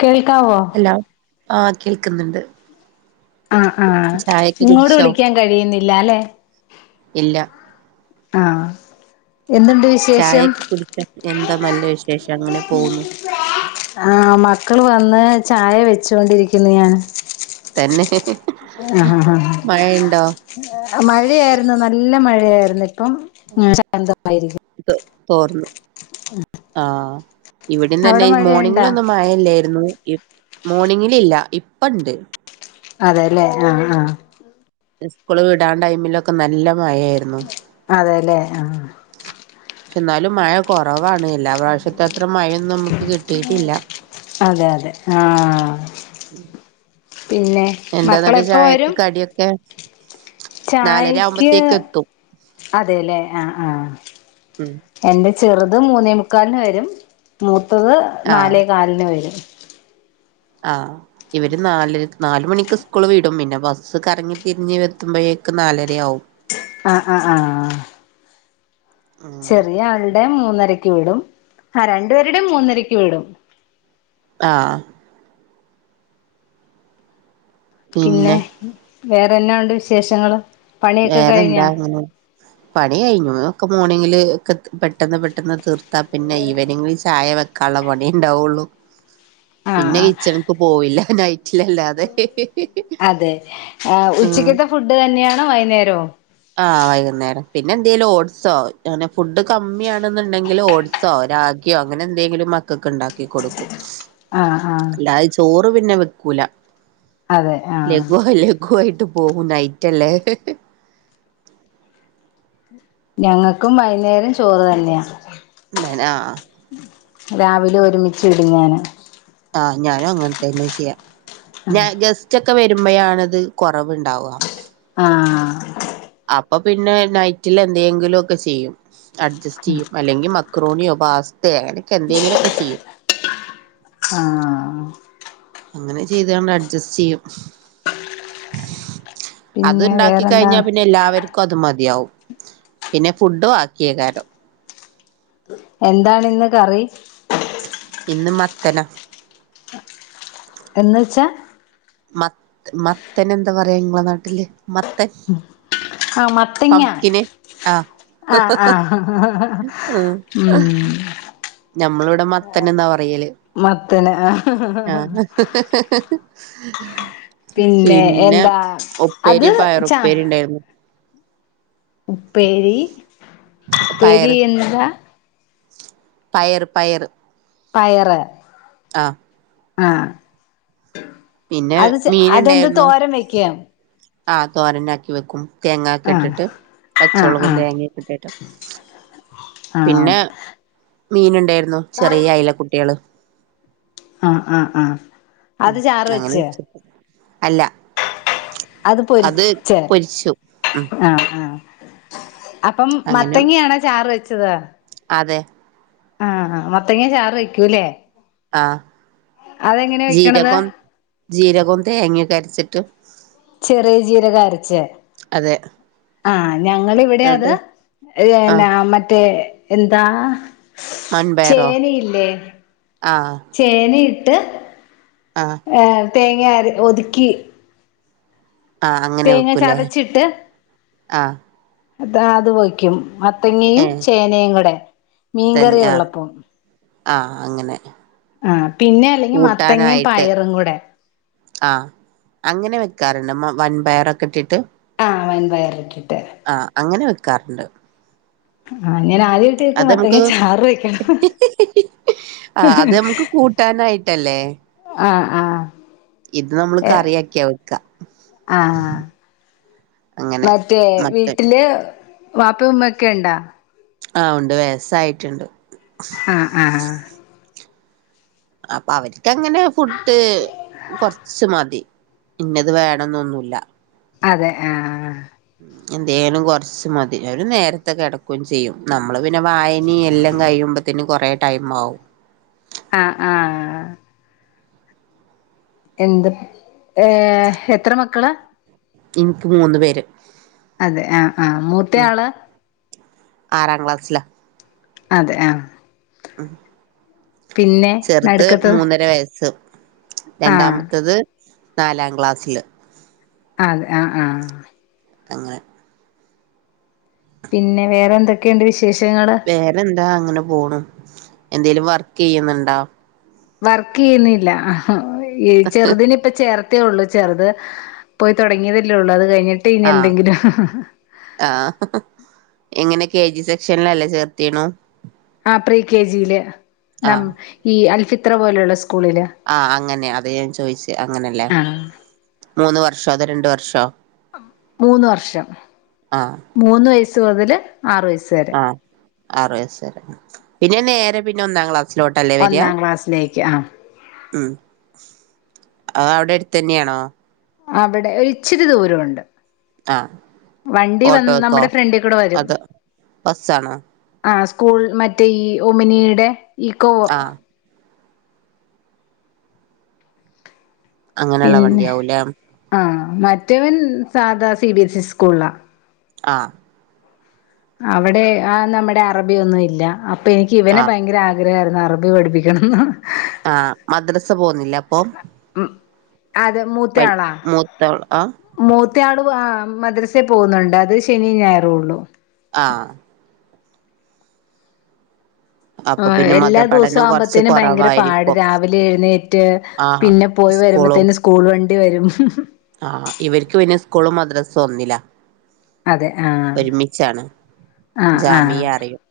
കേൾക്കാവോ? ഹലോ ആഹ് കേൾക്ക്ന്നി ണ്ട് ആഹ് ആഹ് ഇങ്ങോട്ടു വിളിക്കാൻ കഴിയുന്നില്ല ല്ലേ ഇല്ല ആഹ് എന്തുണ്ട് വിശേഷം ചായൊക്കെ കുടിച്ചോ എന്താ നല്ല വിശേഷം അങ്ങനെ പോകുന്നു ആഹ് മക്കള് വന്ന് ചായ യോയിച്ചോണ്ട് രിക്കുന്നു ഞാൻ തന്നെ മഴ യിണ്ടോ മഴയായിരുന്നു നല്ല മഴയായിരുന്നു ഇപ്പം ശാന്തമായിരിക്കും തോ- തോർന്നു ആ ഇവിടെന്ന് അവിടെ തന്നെ മഴയുണ്ടാ മോർണിങ്ങിലൊന്നും മഴയില്ലായിരുന്നു മോർണിങ്ങിൽ ഇല്ല ഇപ്പ ഇണ്ട് അതെല്ലേ ആഹ് ആ സ്കൂൾ വിടാം ടൈമിലൊക്കെ നല്ലം അതെല്ലേ ആഹ് പക്ഷേ ഇന്നാലും മഴ കുറവാണ്. എല്ലാ പ്രശത്തെ അത്ര ഒന്നും മഴയൊന്നും നമുക്ക് കിട്ടിയിട്ടില്ല അതെ അതെ ആഹ് പിന്നെ, എന്താന്നിട്ട് മക്കളെപ്പോ ചായക്ക് വരും? കടിയൊക്കെ നാലര ചായക്ക് ആവുമ്പോത്തേക്ക് എത്തും അതെല്ലേ ആ ആ ഉം എന്റെ ചെറുതു മൂന്നേ മുക്കാലിന്‌ വരും. മൂത്തത് നാലേ കാലിന് വരും. ആ ഇവര് നാല്- നാലു മണിക് സ്കൂളു വീടും. പിന്നെ ബസ് കറങ്ങി ത്തിരിഞ്ഞെത്തുമ്പോഴേക്ക് നാലരയാവും ആഹ് ആഹ് അങ്ങനെ ചെറിയ ആളുടെ മൂന്നരക്ക് വിടും ആഹ് രണ്ടു പേരുടെയും മൂന്നരക്ക് വിടും. ആഹ് പിന്നെ വേറെന്നായുണ്ടു വിശേഷങ്ങള് പണിയൊക്കെ വേറെന്താ കഴിഞ്ഞാ അങ്ങനെ പണി കഴിഞ്ഞു അതൊക്കെ ഒക്കെ മോർണിങ്ങില് ഇതൊക്കെ പെട്ടെന്നു പെട്ടെന്നു തീർത്താ പിന്നെ ഈവനിംഗിൽ ചായ വെക്കാനുള്ള പണിയെ ഉണ്ടാവുള്ളു. പിന്നെ ആഹ് കിച്ചണക്ക് പോവില്ല നൈ അതെ ആഹ് ഉം ഉച്ചക്കത്തെ ഫുഡു തന്നെയാണോ വൈന്നേരവും ആഹ് വൈകുന്നേരം പിന്നെ എന്തേലും ഓഡ്സോ അങ്ങനെ ഫുഡ് കമ്മിയാണെന്നുണ്ടെങ്കില് ഓഡ്സോ റാഗിയോ അങ്ങനെ എന്തെങ്കിലും മക്കക്ക് ഉണ്ടാക്കി കൊടുക്കും. ആഹ് ആഹ് ഇപ്പ പിന്നെ വെക്കൂല അതെ ആഹ് ലഘുവ ലഘുവായി പോവും നൈറ്റ് അല്ലെ ഞങ്ങൾക്കും വൈന്നേരംചോറ് തന്നെയാ ഇന്തേനാ രാവിലെ ഒരുമിച്ചിടും ഞാന് ആ ഞാനു അങ്ങനെതന്നെ ചെയ്യാ ഞാൻ ജസ്റ്റ് ഒക്കെ വരുമ്പോഴണത് കുറവുണ്ടാവുക ആഹ് അപ്പൊ പിന്നെനൈറ്റിലെന്തെങ്കിലുവൊക്കെ ചെയ്യും. അഡ്ജസ്റ്റ് ചെയ്യും അല്ലെങ്കി മക്രോണിയോ പാസ്തയ ഇടയ്ക്ക് എന്തെങ്കിലുമെക്കെ ചെയ്യും ആ ആ അങ്ങനെ ചെയ്തണ്ട് അഡ്ജസ്റ്റ് ചെയ്യും അത് പിന്നെ ഉണ്ടാക്കി കഴിഞ്ഞാ വേറെന്താണ് പിന്നെ എല്ലാവർക്കും അത് മതി ടിയാവും പിന്നെ ഫുഡ് ബാക്കിയെകാരം എന്താണിന്ന്കറി ഇന്നുമത്തനാ എന്ന് വച്ചാ മത്ത മത്തനെന്താ പറയാ ഇമ്മള നാട്ടില് മത്തൻ പപ്ക്കിന് ആ ആ ആ ഉം ഞമ്മളിവിടെ മത്തനെന്നാ പറയല് മത്തന് ആഹ പിന്നെ അത് ഉപ്പേരി ച പയറുപ്പേരിണ്ടായിരുന്നു. ഉപ്പേരി ഉപ്പേരി പയറ് എന്താ പയറ് പയറ് പയറ് ആഹ് ആഹ് പിന്നെ അത് അതെന്ത് മീനുണ്ടായിരുന്നു തോരൻ വെക്ക ആ തോരനാക്കി വെക്കും. തേങ്ങായൊക്കെ ആഹ് ഇട്ടിട്ട് ആഹ് പച്ചമുളകും, ആഹ് തേങ്ങയൊക്കെഇട്ട് ആഹ് പിന്നെ മീൻ ഉണ്ടായിരുന്നു ചെറിയ അയില കുട്ടികള് ആഹ് ആഹ് ആഹ് ഉം അതു ചാറു അങ്ങനെ വെച്ച്. വെച്ചു അല്ല അത് പൊരിച്ചു. ഉം ആഹ് ആഹ് അപ്പം അങ്ങനെ മത്തങ്ങയാണോ ചാറുവെച്ചത്. അതെ ആഹ് മത്തങ്ങ ചാറ് വയ്ക്കൂല്ലേ ആഹ് വെക്കണത് ജീരകം ജീരകോം തേങ്ങയൊക്കെ അരച്ചിട്ട് ചെറിയജീരകം അരച്ച്. അതെ ആ ഞങ്ങളിവിടെ അത് എന്നിട്ട് ആഹ് പിന്നെ മറ്റേ എന്താ മൺപയറോ ചേനയില്ലേ ആഹ് ചേനയിട്ട് ആഹ് ട്ട് തേങ്ങ അര ഒതുക്കി. ആഹ് അങ്ങനെ തേങ്ങ വെക്കൂലേ ചതച്ചിട്ട് ആഹ് അത അത് വയ്ക്കും ഏ മത്തങ്ങയും ചേനയും കൂടെ തന്നെ മീൻകറിയെ ആ ഉള്ളപ്പോ ആ അങ്ങനെ ആ പിന്നെ അല്ലെങ്കി മത്തങ്ങയും പയറും കൂടെ ആഹ് അങ്ങനെ വെക്കാറുണ്ട് വൻപയർ ഒക്കെ ഇട്ടിട്ട്. ആഹ് വൻപയറിട്ടിട്ട് ആ അങ്ങനെ വെക്കാറുണ്ട് ആ അത് നമക്ക് ആ അത് നമുക്ക് കൂട്ടാനായിട്ട് ട്ടല്ലേ ആഹ് ആഹ് ഇത് നമ്മൾള് കറിയാക്കിയാവെ ആഹ അങ്ങനെ മറ്റേ മത്തൻ വീട്ടില് വാപ്പ ഉമ്മ ഒക്കെ ഉണ്ടാ ആഹ് ഉണ്ട് വയസ്സ് ആയിട്ടുണ്ട്. ഉം ഉം അപ്പൊ അവർക്ക് അങ്ങനെ ഫുഡ് കൊറച്ച് മതി ഇന്നത് വേണമെന്നൊന്നുമില്ല. അതെ ആഹ് എന്തോലും കൊറച്ചു മതി അവരെ നേരത്തെ കിടക്കുകയും ചെയ്യും, നമ്മള് പിന്നെ വായനയും എല്ലാം കഴിയുമ്പോ. ത്തിനും കുറെ ടൈം ആവും. ആഹ് ആഹ് ആഹ് എന്ത് ഏഹ് എത്ര മക്കളാ. എനിക്കു മൂന്നുപേരെ. അതെ ആ ആഹ് മൂത്ത ആള് ആറാം ക്ലാസ്സിലാ അതെ ആഹ് ആഹ് പിന്നെ ചെറുത് നടുക്കത്തത് മൂന്നര വയസ്സും. ആഹ് രണ്ടാമത്തത് നാലാം ക്ലാസില് അതെ ആഹ് ആഹ് അങ്ങനെ പിന്നെ വേറെന്തൊക്കെയുണ്ട് വി വേറെന്താ അങ്ങനെ പോണ് എന്തേലും വർക്ക് ചെയ്യുന്നുണ്ടോ. വർക്ക് ചെയ്യുന്നില്ല ഈ ചെറുതിനെ ഇപ്പ ചേർത്തേ ഉള്ളു ചെറുത് പോയി തുടങ്ങിയതല്ലേ ഉള്ളൂ. കഴിഞ്ഞിട്ട് ഇനി ആഹ് എന്തെങ്കിലും ആഹ് എങ്ങനെ കെ ജി സെക്ഷനിലല്ലേ ചേർത്തിയേണു ആ പ്രീ കെജിയില് നം ആഹ് ഈ അൽഫിത്ര പോലെയുള്ള സ്കൂ ആഹ് അങ്ങനെ അതേ ഞാൻ ചോദിച്ച അങ്ങനെയല്ലേ. ആഹ് മൂന്ന് വർഷവോ അതോ രണ്ട് വർഷവോ. മൂന്ന് വർഷം മൂന്ന് വയസ്സ് മുതല്. ആറ് വയസ്സ് വരെ ആഹ ആറു വയസ് വരെ പിന്നെ നേരെ പിന്നെ ഒന്നാം ക്ലാസ് ഒന്നാം ക്ലാസ്സിലേക്ക് ആഹ്. ഉം അത് അവിടെ അടുത്ത് തന്നെയാണോ. അവിടെ ഇച്ചിരി ദൂരമുണ്ട്. ആഹ് വണ്ടി വാൻ ഓട്ടോക്കോ നമ്മുടെ ഫ്രണ്ടിൽ കൂടി വരും അതോ ബസ്സാണോ ആഹ്. സ്കൂൾ മറ്റേ ഈ ഓമിനിയുടെ ഈക്കോവ്. ആഹ് അങ്ങനെയുള്ള പിന്നെ വണ്ടിയാവൂലേ ആഹ് മറ്റേവൻ സാധാ സി ബിഎസ് ഇ സ്കൂളിലാ ആഹ് അവിടെ ആഹ് നമ്മുടെ അറബിയൊന്നും ഇല്ല അപ്പൊ എനിക്ക് ഇവനെ ആഹ് ഭയങ്കര ആഗ്രഹമായിരുന്നു അറബി പഠിപ്പിക്കണന്ന് ആഹ് മദ്രസ പോന്നില്ല അപ്പൊ ഉം അതെ വൽ മൂത്തയാളാണ് മൂത്ത ആഹ് മൂത്തയാള് വ മദ്രസ പോകുന്നുണ്ട് അത് ശനിയും ഞായറും ഉള്ളൂ. ആഹ് അപ്പൊ ആഹ് പിന്നെ മത എല്ലാ പഠനം കുറച്ച് ദിവസമാകുമ്പത്തേന് ഭയങ്കര പാട് കുറവായിരിക്കും രാവിലെ എഴുന്നേറ്റ് ആഹ് പിന്നെ പോയി. സ്കൂളും വരുമ്പോത്തേന് സ്കൂൾ വണ്ടി വരും ആഹ് ഇവർക്ക് പിന്നെ സ്കൂളും മദ്രാസും ഒന്നുമില്ല. അതെ ആഹ് ആഹ് ആഹ് ജാമിയ അറിയും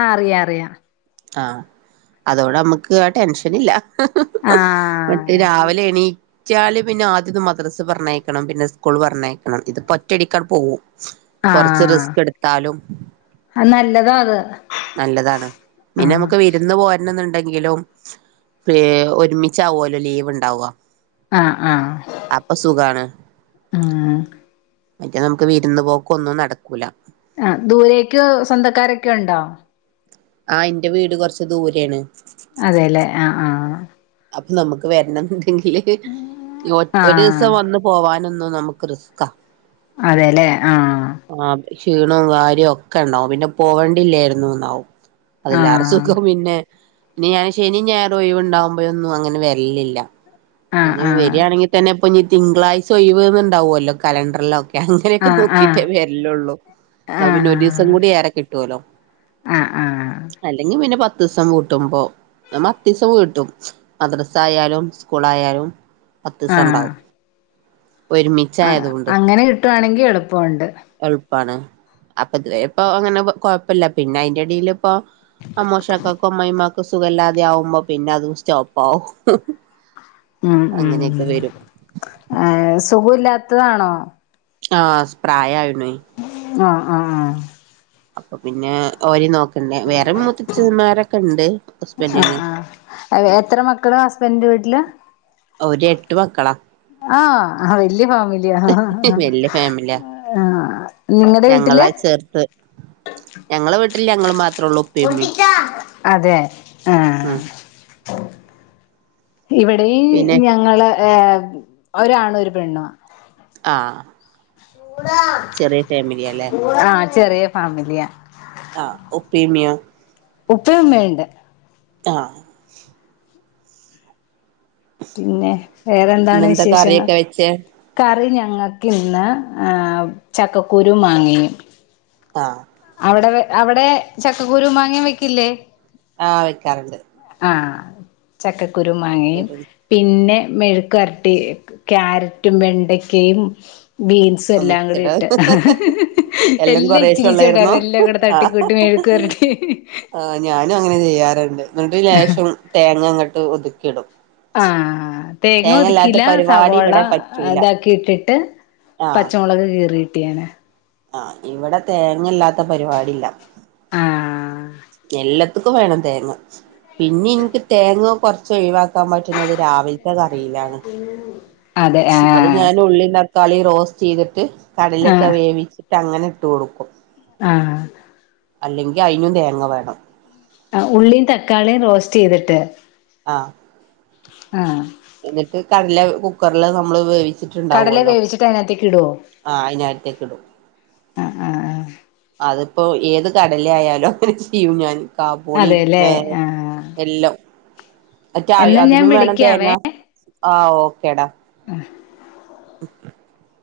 ആഹ് അറിയാ അറിയാം ആഹ് അതൊണ്ട് നമുക്ക് ആഹ് ടെൻഷൻ ഇല്ല ആ മറ്റേ രാവിലെ എണീ ച്ചാല് പിന്നെ ആദ്യം മദ്രസ പറഞ്ഞയക്കണം പിന്നെ സ്കൂൾ പറഞ്ഞയക്കണം ഇതിപ്പോ ഒറ്റയടിക്ക് അങ്ങ് പോകും. ആ കൊറച്ച് റിസ്ക് എടുത്താലും അത് നല്ലതാ അത് നല്ലതാണ്. ആ പിന്നെ നമുക്ക് വിരുന്ന് പോക്കാന്. എന്നുണ്ടെങ്കിലും പോ ഒരുമിച്ചാവുല്ലോ ലീവ് ഉണ്ടാവാ. ആ ആ അപ്പൊ സുഖാണ് ഉം മറ്റേ നമുക്ക് വിരുന്ന് പോക്കൊന്നും നടക്കൂല. ആഹ് ദൂരേക്ക് സ്വന്തക്കാരൊക്കെ ഇണ്ടോ ആ എന്റെ വീട് കുറച്ച് ദൂരെയാണ്. അതെല്ലേ ആ ആ അപ്പൊ നമുക്ക് വേണമെന്നുണ്ടെങ്കിൽ ഒ ആ ഒരു ദിവസം വന്ന് പോവായെന്ന്. എന്ന നമുക്ക് റിസ്കാ. അതേല്ലേ ആഹ് ആ ക്ഷീണവും കാര്യയൊക്കെ ഉണ്ടാവും പിന്നെ പോവേണ്ടില്ലായിരുന്നുന്നാവും. ആ അതില്ലാരു സുഖം പിന്നെ ഇനി ഞാൻ ശനിയും ഞായറും ഒയിവുണ്ടാവ ഇപ്പോഴൊന്നും അങ്ങനെ വരലില്ല ആ അങ്ങനെ ആ വരാണെങ്കിൽ തന്നെ. അപ്പോ ഇനി തിങ്കളാഴ്ച ഒയിവ്ന്നണ്ടാവുല്ലോ കലണ്ടറിലൊ അങ്ങനെയൊക്കെ ആഹ് ആഹ് നോക്കിട്ടേ വരില്ലുള്ളൂ എന്നാ പിന്നെ ആഹ് ഒരു ദിവസം കൂടി ഏറെ കിട്ടൂലോ ആഹ് ആഹ് അല്ലെങ്കിൽ പിന്നെ പത്ത ഡിസം വിട്ടുമ്പോ ഞാൻ മദിസം വിട്ടും മദ്രസ്സ ആയാലും സ്കൂൾ ആയാലും. പത്ത് ദിവസം ആഹ് ഉണ്ടാവും ആഹ് ഒരുമിച്ചായതു കൊണ്ട് അങ്ങനെ കിട്ടുവാണെങ്കി എളുപ്പമുണ്ട് എൾ പ്പാണ് അപ്പൊ ഇതുവരെ ഇപ്പ അങ്ങനെ കൊഴപ്പല്ല പിന്നെ അയിന്റെ അടിയിലും. പ്പോ അമ്മോഷാക്കാക്കും അമ്മായി മ്മാ സുഖല്ലാതെ ആവുമ്പോ പിന്നെ അതും സ്റ്റോപ്പാവും ഉം ഉം ആ സുഖൊ ഇല്ലാത്തതാണോ ആഹ് പ്രായായിണുവേയ് ആഹ് ആഹ് ആഹ് അപ്പൊ പിന്നെ ഓരിം നോക് വെറെ മുത്തച്ചന്മാരൊക്കെ ഇണ്ട് ഹസ്ബൻ്റിന് ആഹ് എത്ര മക്കള് ഹസ്ബൻ്റി ന്റെ വീട്ടില് അവര് എട്ട് മക്കളാ ആഹ് വല്യ ഫാ മിലിയാ, വല്യ ഫാമിലിയാ നിങ്ങടെ വീട്ടില്. ഞങ്ങളാ ചേർത്ത് ഞങ്ങളെ വീട്ടില് ഞങ്ങള് മാത്ര അതെ ആ ഉം ഇവിടെയും പിന്നെ ഞങ്ങള് ഏ ഒരാണും ഒരു പെണ്ണു ആ ആഹ് ചെറിയ ഫാമിലിയാല്ലേ ആഹ്, ചെറിയ ഫാമിലിയാ. ആ, ഉപ്പീമിയ. ഉപ്പേം ഉമ്മേംണ്ട് ആഹ് പിന്നെ വേറെന്താണ് ഇന്നെന്താ വിശേഷങ്ങൾ കറിയൊക്കെ വെച്ചേ കറിഞ്ഞ ഞങ്ങൾക്ക് ഇന്ന് ചക്കക്കുരുവും മാങ്ങയും ആ. അവടെ അവടെ ചക്കക്കുരും മാങ്ങയും വെക്കില്ലേ. ആഹ് വെക്കാറുണ്ട് ആ, ചക്കക്കുരും, മാങ്ങയും, ഒരു പിന്നെ മെഴുക്ക് വരട്ടി ക്യാരറ്റും വെണ്ടക്കയും ബീൻസ് എല്ലാം കൂടി മിക്സഡ് ഇട്ട് എല്ലാം കൊറേശെ ഇച്ചിരി ഉള്ളായിരുന്നോ ച്ചണ്ടായിരുന്ന എല്ലാം കൂടെ ആഹ് തട്ടിക്കൂട്ടി മെഴുക്ക് വരട്ടി ആഹ് ഞാനും അങ്ങനെ ചെയ്യാറുണ്ട് എന്നിട്ട് ലേശം തേങ്ങ അങ്ങട്ട് ഒതുക്കി ഇടും ആഹ് തേങ്ങ ഒതുക്കില പരിപാടി സവോള ഇവിടെ പറ്റൂല ഇതാക്കിട്ടിട്ട് പച്ചമുളക് കീറി ട്ടിയാണ് ആ ഇവിടെ തേങ്ങയില്ലാത്ത പരിപാടിയില്ല ആഹ് എല്ലാ ഏത്ക്കും വേണം തേങ്ങ പിന്നിം ഇനിക്ക് തേങ്ങ കൊറച്ച് ഒയ് വാക്കാൻ പറ്റുന്നത് രാവിലത്തെ ക [unintelligible] അത് ആഹ് ഞാൻ ഉള്ളിയും തക്കാളിയും റോസ്റ്റ് ചെയ്തിട്ട് കടലയൊക്കെ ആഹ് വേവിച്ചി ട്ടങ്ങനെ ഇട്ട് കൊടുക്കും ആഹ് അല്ലെങ്കി അയിനും തേങ്ങ വേണം ആ ഉള്ളിയും തക്കാളിയും റോസ്റ്റ് ചെയ്തിട്ട് ആഹ് ആഹ് എന്നിട്ട് കടല കുക്കറില് നമ്മള് വേവി കടല ച്ച്ട്ട്ണ്ടാവൊല്ലോ വേവിച്ചിട്ട് അതിനകത്തേക്ക് ഇടുവോ ആ അയിനകത്തേക്ക് ഇടും ആ ആ ആ അതിപ്പോ ഏത് കടല ആയാലും അങ്ങനെ ചെയ്യും. ഞാൻ കാബോളി അതെല്ലേ നേ ആഹ് എല്ലാം എന്നാ ഞാൻ അക്കഅതിനും വേണം തേങ്ങ വിളിക്കാവേ ആ ഓക്കേടാ. [unintelligible] ഉം